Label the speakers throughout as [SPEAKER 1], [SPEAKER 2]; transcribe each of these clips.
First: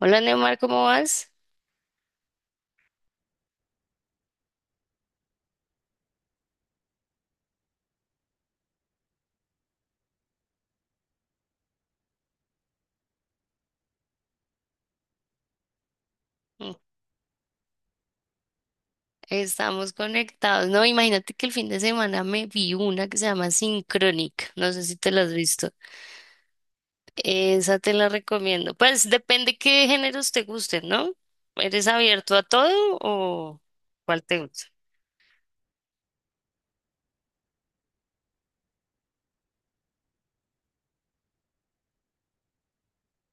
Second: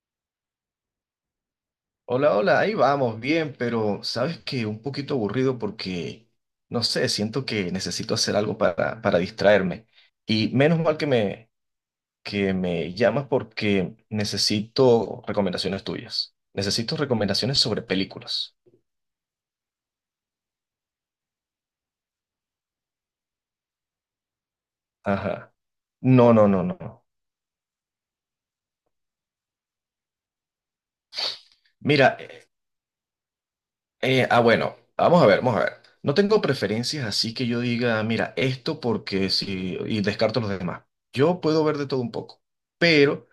[SPEAKER 1] Hola Neymar, ¿cómo vas?
[SPEAKER 2] Hola, hola, ahí vamos, bien, pero sabes que un poquito aburrido porque, no sé, siento que necesito hacer algo para distraerme. Y menos mal que que me llamas porque necesito recomendaciones tuyas.
[SPEAKER 1] Mm,
[SPEAKER 2] Necesito recomendaciones sobre películas.
[SPEAKER 1] estamos conectados. No, imagínate que el fin de semana me vi una que se llama Synchronic. No sé si te la has
[SPEAKER 2] Ajá.
[SPEAKER 1] visto.
[SPEAKER 2] No, no, no, no.
[SPEAKER 1] Esa te la recomiendo. Pues depende qué géneros te gusten, ¿no? ¿Eres
[SPEAKER 2] Mira,
[SPEAKER 1] abierto a todo o cuál te gusta?
[SPEAKER 2] bueno, vamos a ver, vamos a ver. No tengo preferencias, así que yo diga, mira, esto porque sí, y descarto los demás. Yo puedo ver de todo un poco, pero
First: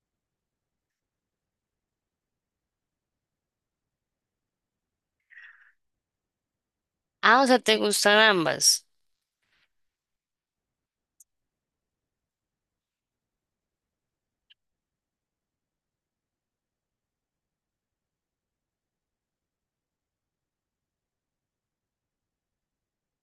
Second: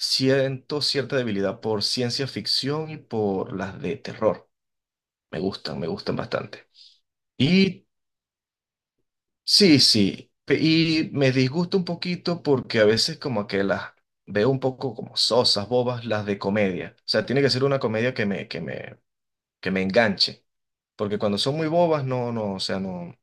[SPEAKER 2] siento cierta debilidad por ciencia ficción y por las de terror. Me gustan bastante.
[SPEAKER 1] Ah, o sea, te
[SPEAKER 2] Y
[SPEAKER 1] gustan ambas.
[SPEAKER 2] sí, sí. Y me disgusta un poquito porque a veces como que las veo un poco como sosas, bobas, las de comedia. O sea, tiene que ser una comedia que me enganche. Porque cuando son muy bobas, no, no, o sea, no,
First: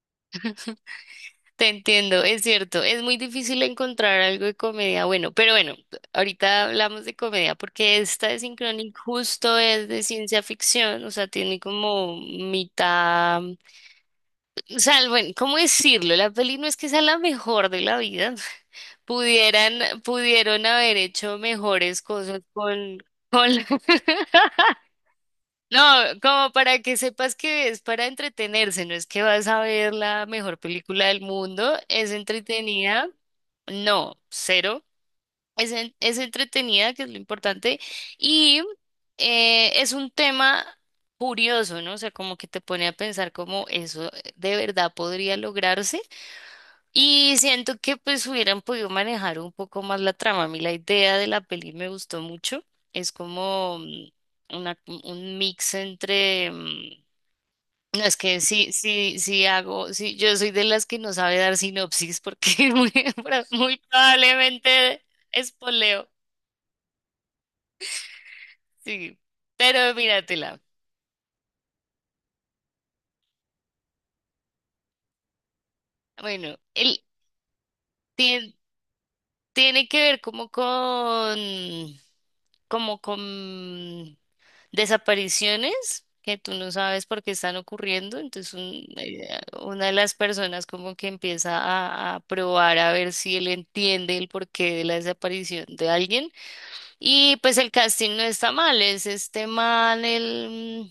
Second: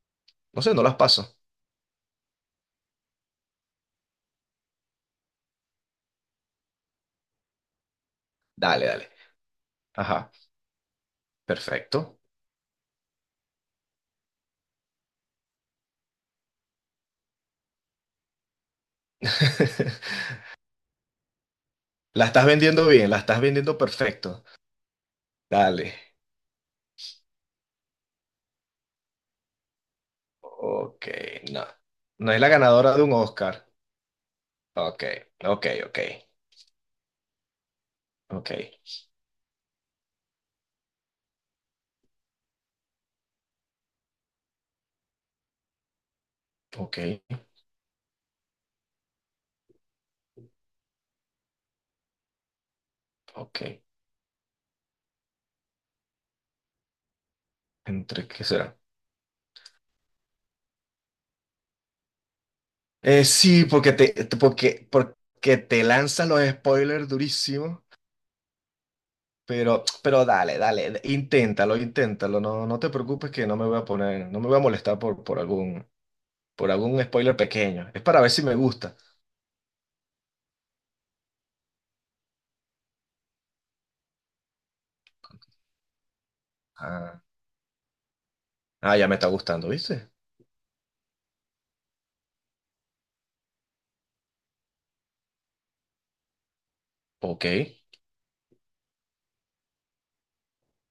[SPEAKER 2] no sé, no las paso.
[SPEAKER 1] Te entiendo, es cierto, es muy difícil encontrar algo de comedia bueno, pero bueno, ahorita hablamos de comedia porque esta de
[SPEAKER 2] Dale,
[SPEAKER 1] Synchronic
[SPEAKER 2] dale.
[SPEAKER 1] justo es de
[SPEAKER 2] Ajá,
[SPEAKER 1] ciencia ficción, o sea, tiene como
[SPEAKER 2] perfecto.
[SPEAKER 1] mitad, o sea, bueno, ¿cómo decirlo? La peli no es que sea la mejor de la vida, pudieron haber hecho mejores
[SPEAKER 2] La
[SPEAKER 1] cosas
[SPEAKER 2] estás vendiendo
[SPEAKER 1] con,
[SPEAKER 2] bien, la estás
[SPEAKER 1] con,
[SPEAKER 2] vendiendo perfecto.
[SPEAKER 1] no,
[SPEAKER 2] Dale.
[SPEAKER 1] como para que sepas que es para entretenerse, no es que vas a ver la mejor película
[SPEAKER 2] Ok,
[SPEAKER 1] del
[SPEAKER 2] no.
[SPEAKER 1] mundo, es
[SPEAKER 2] No es la ganadora de
[SPEAKER 1] entretenida,
[SPEAKER 2] un Oscar.
[SPEAKER 1] no, cero,
[SPEAKER 2] Ok, ok, ok,
[SPEAKER 1] es entretenida, que es lo importante,
[SPEAKER 2] ok,
[SPEAKER 1] y es un tema curioso, ¿no? O sea, como que te pone a pensar cómo eso de verdad podría lograrse.
[SPEAKER 2] ok,
[SPEAKER 1] Y siento que pues hubieran podido manejar un poco más la trama. A mí la idea de la peli me gustó mucho. Es como
[SPEAKER 2] ok.
[SPEAKER 1] una, un mix entre... no, es
[SPEAKER 2] ¿Entre
[SPEAKER 1] que
[SPEAKER 2] qué será?
[SPEAKER 1] yo soy de las que no sabe dar sinopsis porque
[SPEAKER 2] Sí,
[SPEAKER 1] muy
[SPEAKER 2] porque porque,
[SPEAKER 1] probablemente
[SPEAKER 2] porque te
[SPEAKER 1] espoleo,
[SPEAKER 2] lanzan los spoilers durísimos,
[SPEAKER 1] sí, pero
[SPEAKER 2] pero dale,
[SPEAKER 1] míratela.
[SPEAKER 2] dale, inténtalo, inténtalo. No, no te preocupes que no me voy a poner, no me voy a molestar por, por algún,
[SPEAKER 1] Bueno,
[SPEAKER 2] por algún spoiler pequeño. Es para ver si me
[SPEAKER 1] el,
[SPEAKER 2] gusta.
[SPEAKER 1] tiene que ver como con desapariciones que tú no sabes
[SPEAKER 2] Ah,
[SPEAKER 1] por qué están ocurriendo. Entonces
[SPEAKER 2] ya me está gustando,
[SPEAKER 1] una de
[SPEAKER 2] ¿viste?
[SPEAKER 1] las personas como que empieza a probar a ver si él entiende el porqué de la desaparición de alguien. Y
[SPEAKER 2] Ok,
[SPEAKER 1] pues el casting no está mal, es este man,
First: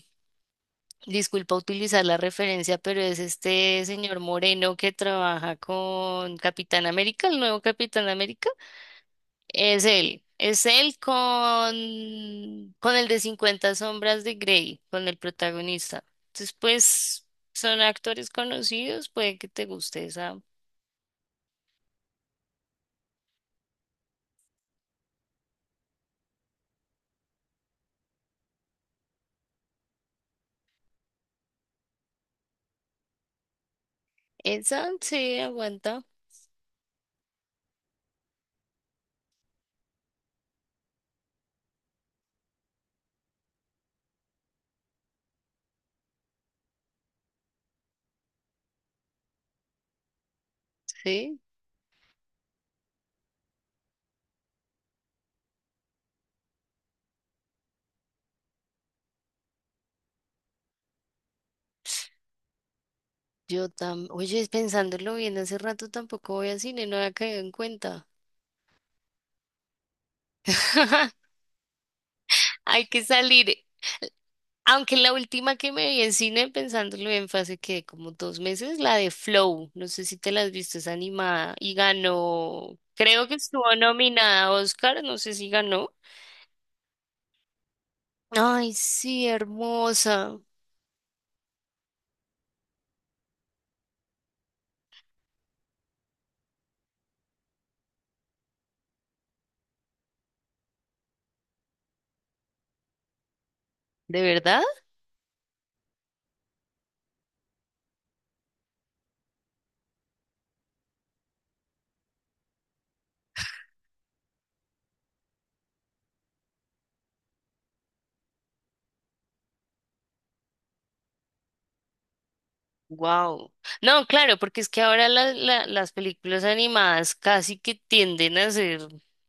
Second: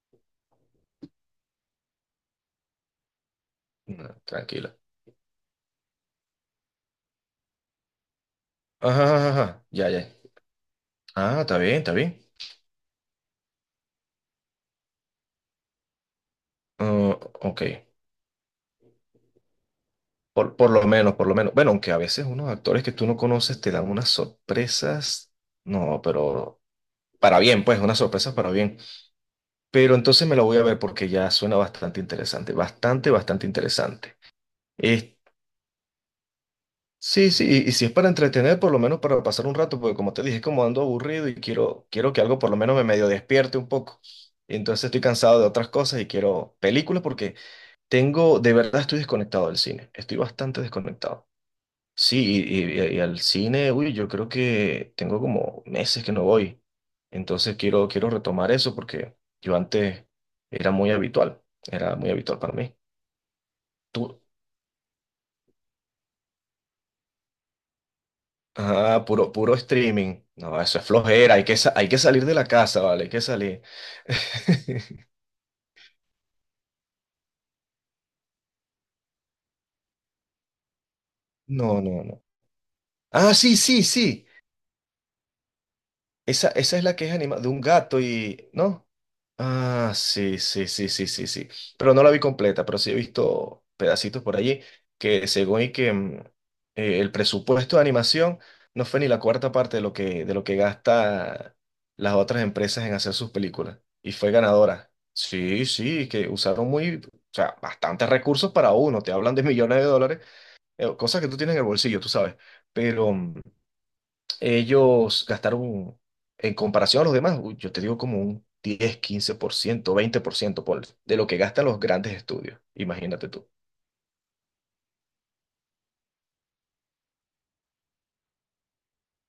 [SPEAKER 1] disculpa utilizar la referencia, pero es este
[SPEAKER 2] no,
[SPEAKER 1] señor Moreno
[SPEAKER 2] tranquilo.
[SPEAKER 1] que trabaja con Capitán América, el nuevo Capitán América.
[SPEAKER 2] Ajá, ajá, ajá, ya, ya.
[SPEAKER 1] Es él
[SPEAKER 2] Ah, está bien, está bien.
[SPEAKER 1] con el de cincuenta sombras de Grey, con el protagonista. Entonces,
[SPEAKER 2] Ah,
[SPEAKER 1] pues,
[SPEAKER 2] ok,
[SPEAKER 1] son actores conocidos, puede que te guste esa.
[SPEAKER 2] por lo menos, por lo menos. Bueno, aunque a veces unos actores que tú no conoces te dan unas sorpresas, no, pero para bien, pues, unas sorpresas para bien. Pero entonces me la voy a ver porque ya suena bastante interesante, bastante, bastante interesante.
[SPEAKER 1] Esa,
[SPEAKER 2] Eh,
[SPEAKER 1] sí, aguanta,
[SPEAKER 2] sí, sí, y si es para entretener, por lo menos para pasar un rato, porque como te dije, como ando aburrido y quiero, quiero que algo por lo menos me medio despierte un poco. Y entonces estoy cansado de otras cosas y quiero películas porque tengo, de verdad estoy desconectado del cine, estoy bastante desconectado.
[SPEAKER 1] sí.
[SPEAKER 2] Sí, y al cine, uy, yo creo que tengo como meses que no voy. Entonces quiero, quiero retomar eso porque yo antes era muy habitual, era muy habitual para mí. Tú,
[SPEAKER 1] Oye, pensándolo bien, hace rato tampoco voy a cine, no había caído en cuenta.
[SPEAKER 2] ah, puro, puro streaming. No, eso es flojera, hay que salir de la casa,
[SPEAKER 1] Hay que
[SPEAKER 2] ¿vale? Hay que
[SPEAKER 1] salir.
[SPEAKER 2] salir.
[SPEAKER 1] Aunque la última que me vi en cine, pensándolo bien, fue hace que como 2 meses, la de Flow. No sé si te la has visto, es animada y
[SPEAKER 2] No, no, no.
[SPEAKER 1] ganó. Creo
[SPEAKER 2] Ah,
[SPEAKER 1] que
[SPEAKER 2] sí,
[SPEAKER 1] estuvo
[SPEAKER 2] sí, sí.
[SPEAKER 1] nominada a Oscar, no sé si ganó.
[SPEAKER 2] Esa es la que es animada, de un gato y
[SPEAKER 1] Ay,
[SPEAKER 2] ¿no?
[SPEAKER 1] sí,
[SPEAKER 2] Ah,
[SPEAKER 1] hermosa.
[SPEAKER 2] sí, sí, sí, sí, sí, sí. Pero no la vi completa, pero sí he visto pedacitos por allí que según y que el presupuesto de animación no fue ni la cuarta parte de lo que gasta las otras empresas en hacer sus películas. Y
[SPEAKER 1] ¿De
[SPEAKER 2] fue
[SPEAKER 1] verdad?
[SPEAKER 2] ganadora. Sí, sí, que usaron muy, o sea, bastantes recursos para uno. Te hablan de millones de dólares, cosas que tú tienes en el bolsillo, tú sabes. Pero ellos gastaron, en comparación a los demás, uy, yo te digo como un 10, 15%, 20% por, ciento por, de lo que gastan los grandes estudios. Imagínate tú.
[SPEAKER 1] Wow. No, claro, porque es que ahora las películas animadas casi que tienden a ser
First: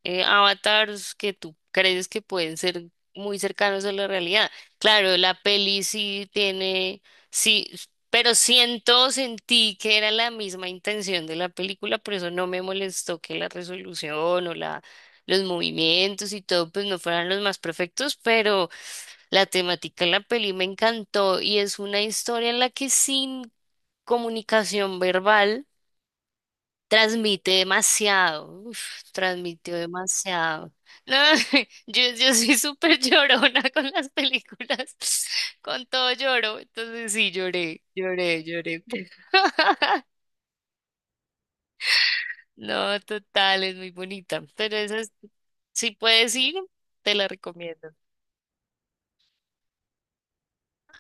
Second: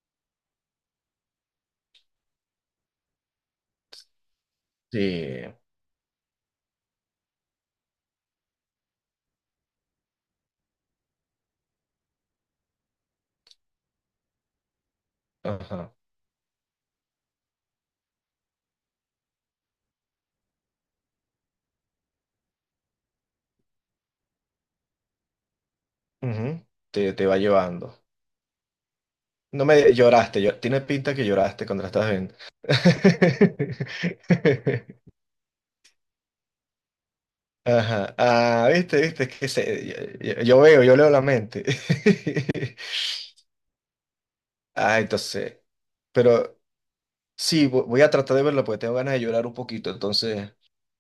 [SPEAKER 1] avatars que tú crees que pueden ser muy cercanos a la realidad.
[SPEAKER 2] Sí,
[SPEAKER 1] Claro, la peli sí tiene, sí, pero sentí que era la misma intención de la película, por eso no me molestó que la resolución o la, los
[SPEAKER 2] ajá.
[SPEAKER 1] movimientos y todo, pues no fueran los más perfectos, pero la temática de la peli me encantó y es una historia en la que sí comunicación verbal
[SPEAKER 2] Ujú, te va
[SPEAKER 1] transmite
[SPEAKER 2] llevando.
[SPEAKER 1] demasiado, uf,
[SPEAKER 2] No
[SPEAKER 1] transmitió
[SPEAKER 2] me lloraste,
[SPEAKER 1] demasiado.
[SPEAKER 2] tiene
[SPEAKER 1] No,
[SPEAKER 2] pinta que lloraste cuando la estabas
[SPEAKER 1] yo
[SPEAKER 2] viendo.
[SPEAKER 1] soy súper llorona con las películas, con todo lloro, entonces sí, lloré,
[SPEAKER 2] Ajá.
[SPEAKER 1] lloré,
[SPEAKER 2] Ah,
[SPEAKER 1] lloré.
[SPEAKER 2] viste, viste, es que yo, yo veo, yo leo la mente.
[SPEAKER 1] No, total, es muy bonita, pero esa
[SPEAKER 2] Ah,
[SPEAKER 1] es-
[SPEAKER 2] entonces,
[SPEAKER 1] si puedes ir,
[SPEAKER 2] pero
[SPEAKER 1] te la
[SPEAKER 2] sí,
[SPEAKER 1] recomiendo.
[SPEAKER 2] voy a tratar de verla porque tengo ganas de llorar un poquito, entonces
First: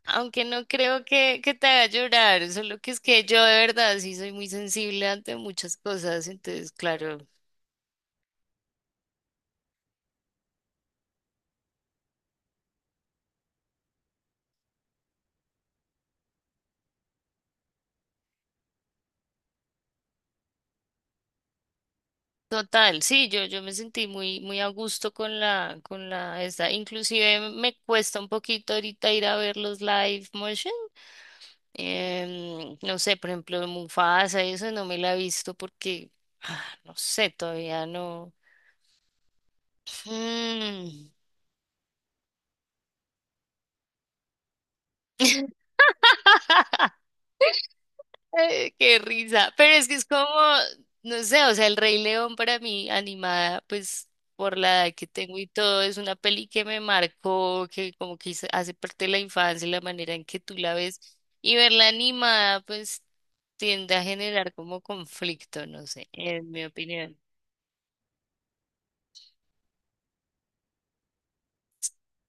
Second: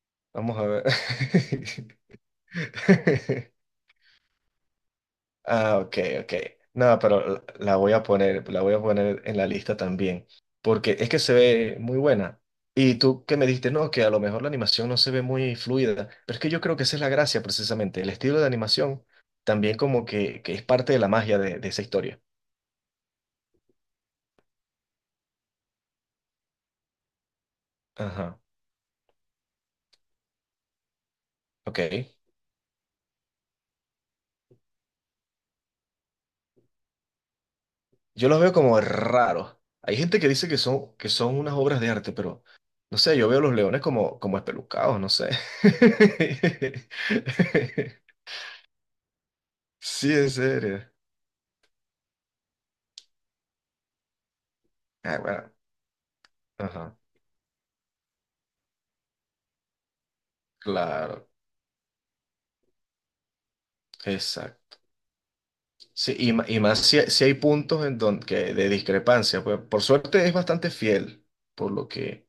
[SPEAKER 1] Aunque
[SPEAKER 2] vamos a
[SPEAKER 1] no
[SPEAKER 2] ver.
[SPEAKER 1] creo que te haga llorar, solo que es que yo de verdad sí soy muy sensible ante muchas
[SPEAKER 2] Ah, ok,
[SPEAKER 1] cosas,
[SPEAKER 2] ok.
[SPEAKER 1] entonces
[SPEAKER 2] No,
[SPEAKER 1] claro.
[SPEAKER 2] pero la voy a poner, la voy a poner en la lista también, porque es que se ve muy buena. Y tú que me dijiste, no, que a lo mejor la animación no se ve muy fluida, pero es que yo creo que esa es la gracia precisamente, el estilo de animación también como que es parte de la magia de esa historia.
[SPEAKER 1] Total, sí, yo me sentí muy a gusto inclusive me cuesta un
[SPEAKER 2] Ajá,
[SPEAKER 1] poquito ahorita ir a ver los live motion,
[SPEAKER 2] ok.
[SPEAKER 1] no sé, por ejemplo, Mufasa, eso no me la he visto porque, ah, no sé, todavía
[SPEAKER 2] Yo
[SPEAKER 1] no.
[SPEAKER 2] los veo como raros. Hay gente que dice
[SPEAKER 1] Mm.
[SPEAKER 2] que son unas obras de arte, pero no sé, yo veo los leones como, como espelucados, no sé.
[SPEAKER 1] Ay, qué risa. Pero es que es
[SPEAKER 2] Sí,
[SPEAKER 1] como,
[SPEAKER 2] en serio.
[SPEAKER 1] no sé, o sea, El Rey León para mí, animada, pues por la edad que
[SPEAKER 2] Ah,
[SPEAKER 1] tengo y
[SPEAKER 2] bueno.
[SPEAKER 1] todo, es una peli que me
[SPEAKER 2] Ajá.
[SPEAKER 1] marcó, que como que hizo- hace parte de la infancia y la manera en que tú la ves.
[SPEAKER 2] Claro,
[SPEAKER 1] Y verla animada, pues tiende a generar
[SPEAKER 2] exacto.
[SPEAKER 1] como conflicto, no sé,
[SPEAKER 2] Sí, y,
[SPEAKER 1] en
[SPEAKER 2] y
[SPEAKER 1] mi
[SPEAKER 2] más si,
[SPEAKER 1] opinión.
[SPEAKER 2] si hay puntos en donde que de discrepancia, pues por suerte es bastante fiel por lo que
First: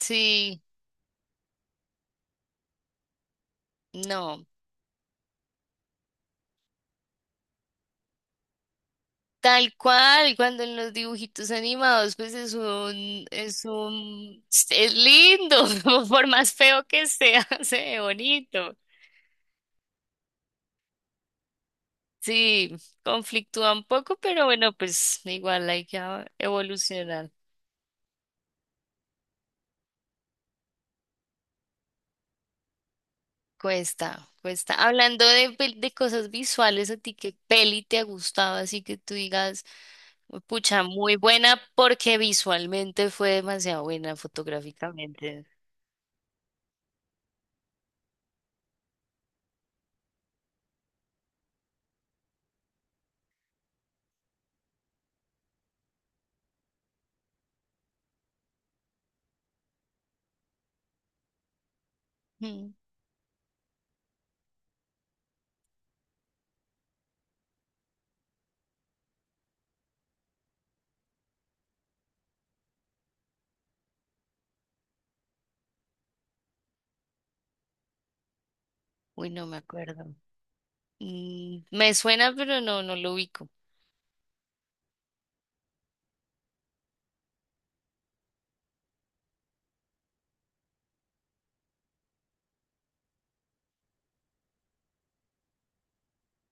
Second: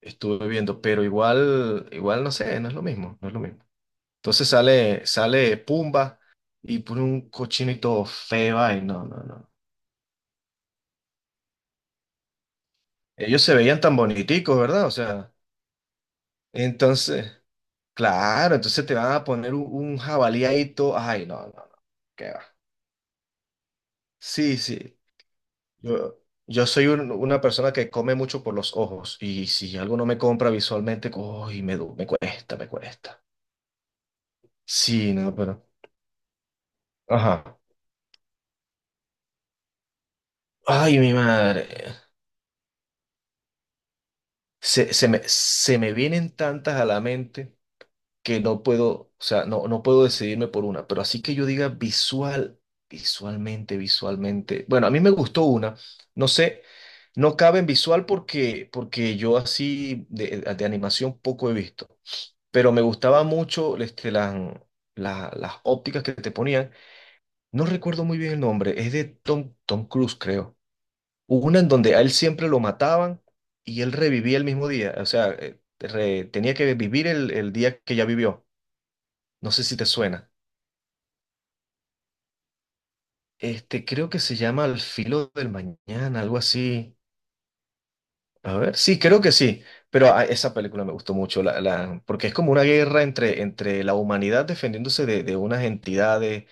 [SPEAKER 2] estuve viendo, pero igual, igual no sé, no es lo mismo, no es lo mismo.
[SPEAKER 1] no.
[SPEAKER 2] Entonces sale Pumba y pone un cochino y todo feo. Ay, no, no, no.
[SPEAKER 1] Tal cual, cuando en los dibujitos animados, pues
[SPEAKER 2] Ellos se
[SPEAKER 1] es
[SPEAKER 2] veían tan
[SPEAKER 1] un,
[SPEAKER 2] boniticos, ¿verdad? O
[SPEAKER 1] es
[SPEAKER 2] sea,
[SPEAKER 1] lindo, por más feo que
[SPEAKER 2] entonces,
[SPEAKER 1] sea, se ve
[SPEAKER 2] claro,
[SPEAKER 1] bonito.
[SPEAKER 2] entonces te van a poner un jabalí ahí todo. Ay, no, no, no. ¿Qué va?
[SPEAKER 1] Sí, conflictúa un poco, pero
[SPEAKER 2] Sí,
[SPEAKER 1] bueno,
[SPEAKER 2] sí.
[SPEAKER 1] pues igual hay que
[SPEAKER 2] Yo,
[SPEAKER 1] a-
[SPEAKER 2] yo soy
[SPEAKER 1] evolucionar.
[SPEAKER 2] una persona que come mucho por los ojos y si algo no me compra visualmente, uy, me, me cuesta, me cuesta.
[SPEAKER 1] Cuesta, cuesta.
[SPEAKER 2] Sí,
[SPEAKER 1] Hablando
[SPEAKER 2] no,
[SPEAKER 1] de,
[SPEAKER 2] pero
[SPEAKER 1] pel- de cosas visuales, ¿a ti qué
[SPEAKER 2] ajá.
[SPEAKER 1] peli te ha gustado? Así que tú digas, pucha,
[SPEAKER 2] Ay, mi
[SPEAKER 1] muy buena
[SPEAKER 2] madre.
[SPEAKER 1] porque visualmente fue demasiado buena
[SPEAKER 2] Se, se me,
[SPEAKER 1] fotográficamente.
[SPEAKER 2] se me vienen tantas a la mente que no puedo, o sea, no, no puedo decidirme por una, pero así que yo diga visual, visualmente, visualmente. Bueno, a mí me gustó una, no sé, no cabe en visual porque, porque yo así de animación poco he visto, pero
[SPEAKER 1] Mm,
[SPEAKER 2] me gustaba mucho este, las ópticas que te ponían. No recuerdo muy bien el nombre, es de Tom Cruise, creo. Hubo una en donde a él siempre lo mataban y él revivía el mismo día, o sea, tenía que vivir el día que ya vivió.
[SPEAKER 1] uy, no
[SPEAKER 2] No
[SPEAKER 1] me
[SPEAKER 2] sé si te
[SPEAKER 1] acuerdo.
[SPEAKER 2] suena.
[SPEAKER 1] Mm, me suena, pero no, no lo ubico.
[SPEAKER 2] Este, creo que se llama Al filo del mañana, algo así. A ver, sí, creo que sí. Pero esa película me gustó mucho, la, porque es como una guerra entre la humanidad defendiéndose de unas entidades.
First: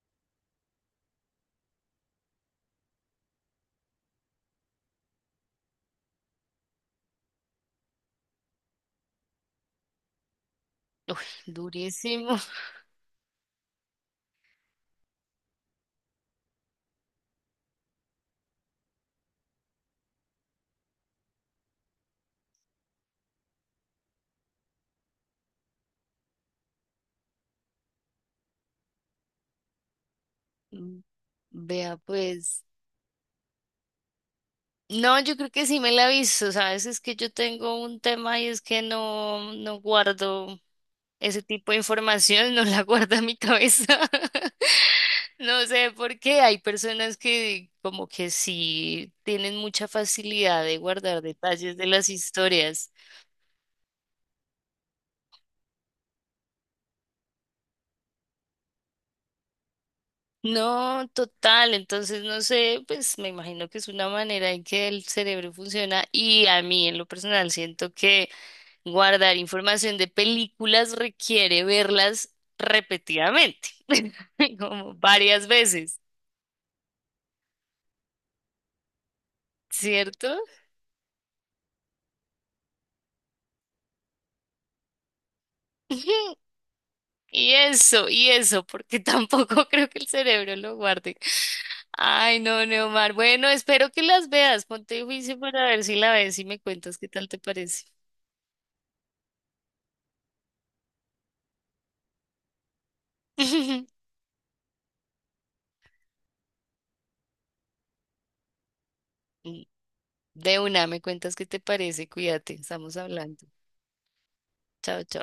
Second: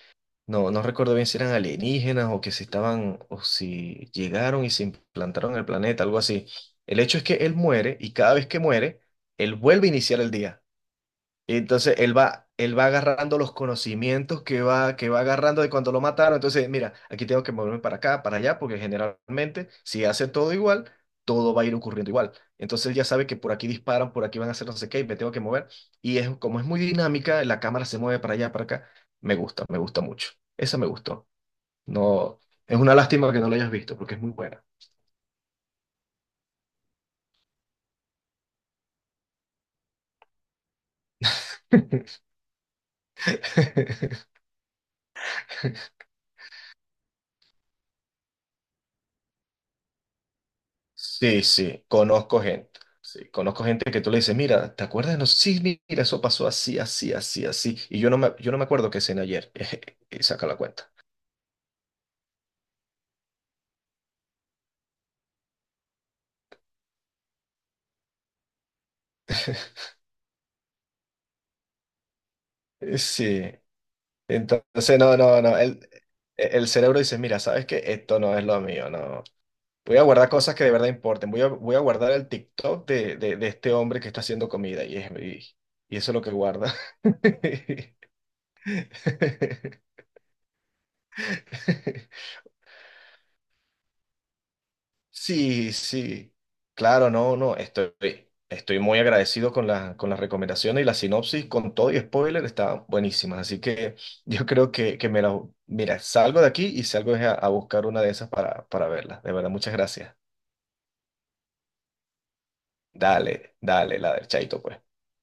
[SPEAKER 2] No, no recuerdo bien si eran alienígenas o que si estaban, o si llegaron y se implantaron en el planeta, algo así. El hecho es que él muere y cada vez que muere, él vuelve a iniciar el día.
[SPEAKER 1] Uy,
[SPEAKER 2] Y entonces él
[SPEAKER 1] durísimo.
[SPEAKER 2] va, él va agarrando los conocimientos que va agarrando de cuando lo mataron. Entonces, mira, aquí tengo que moverme para acá, para allá, porque generalmente si hace todo igual, todo va a ir ocurriendo igual. Entonces él ya sabe que por aquí disparan, por aquí van a hacer no sé qué, y me tengo que mover. Y es, como es muy dinámica, la cámara se mueve para allá, para acá. Me gusta mucho. Esa me
[SPEAKER 1] Mm,
[SPEAKER 2] gustó.
[SPEAKER 1] vea,
[SPEAKER 2] No,
[SPEAKER 1] pues.
[SPEAKER 2] es una lástima que no la hayas visto, porque es muy buena.
[SPEAKER 1] No, yo creo que sí me la aviso, ¿sabes? Es que yo tengo un tema y es que no, no guardo ese tipo de información, no la guardo en mi cabeza. No sé por qué hay personas que como que sí tienen mucha facilidad de guardar
[SPEAKER 2] Sí,
[SPEAKER 1] detalles
[SPEAKER 2] sí,
[SPEAKER 1] de las
[SPEAKER 2] conozco gente.
[SPEAKER 1] historias.
[SPEAKER 2] Sí, conozco gente que tú le dices, mira, ¿te acuerdas? No, sí, mira, eso pasó así, así, así, así. Y yo no me acuerdo qué cené ayer. Y saca la cuenta.
[SPEAKER 1] No, total. Entonces, no sé, pues me imagino que es una manera en que el cerebro funciona y a mí en lo personal siento que guardar información de películas requiere verlas
[SPEAKER 2] Sí.
[SPEAKER 1] repetidamente, como
[SPEAKER 2] Entonces, no, no,
[SPEAKER 1] varias
[SPEAKER 2] no.
[SPEAKER 1] veces,
[SPEAKER 2] El cerebro dice, mira, ¿sabes qué? Esto no es lo mío, no. Voy a guardar
[SPEAKER 1] ¿cierto?
[SPEAKER 2] cosas que de verdad importen. Voy a guardar el TikTok de este hombre que está haciendo comida. Y eso es lo que
[SPEAKER 1] Ujú.
[SPEAKER 2] guarda.
[SPEAKER 1] Y eso, porque tampoco creo que el cerebro lo guarde. Ay, no, Neomar. Bueno, espero que las veas. Ponte juicio para
[SPEAKER 2] Sí,
[SPEAKER 1] ver si la
[SPEAKER 2] sí,
[SPEAKER 1] ves y me cuentas qué
[SPEAKER 2] claro,
[SPEAKER 1] tal
[SPEAKER 2] no,
[SPEAKER 1] te
[SPEAKER 2] no,
[SPEAKER 1] parece.
[SPEAKER 2] estoy muy agradecido con la, con las recomendaciones y la sinopsis, con todo y spoiler, está buenísima, así que yo creo que me la, mira, salgo de aquí y salgo es a buscar una de esas para verla, de verdad, muchas gracias.
[SPEAKER 1] De una, me cuentas qué te parece, cuídate, estamos hablando.
[SPEAKER 2] Dale, dale, la del chaito, pues.
[SPEAKER 1] Chao, chao.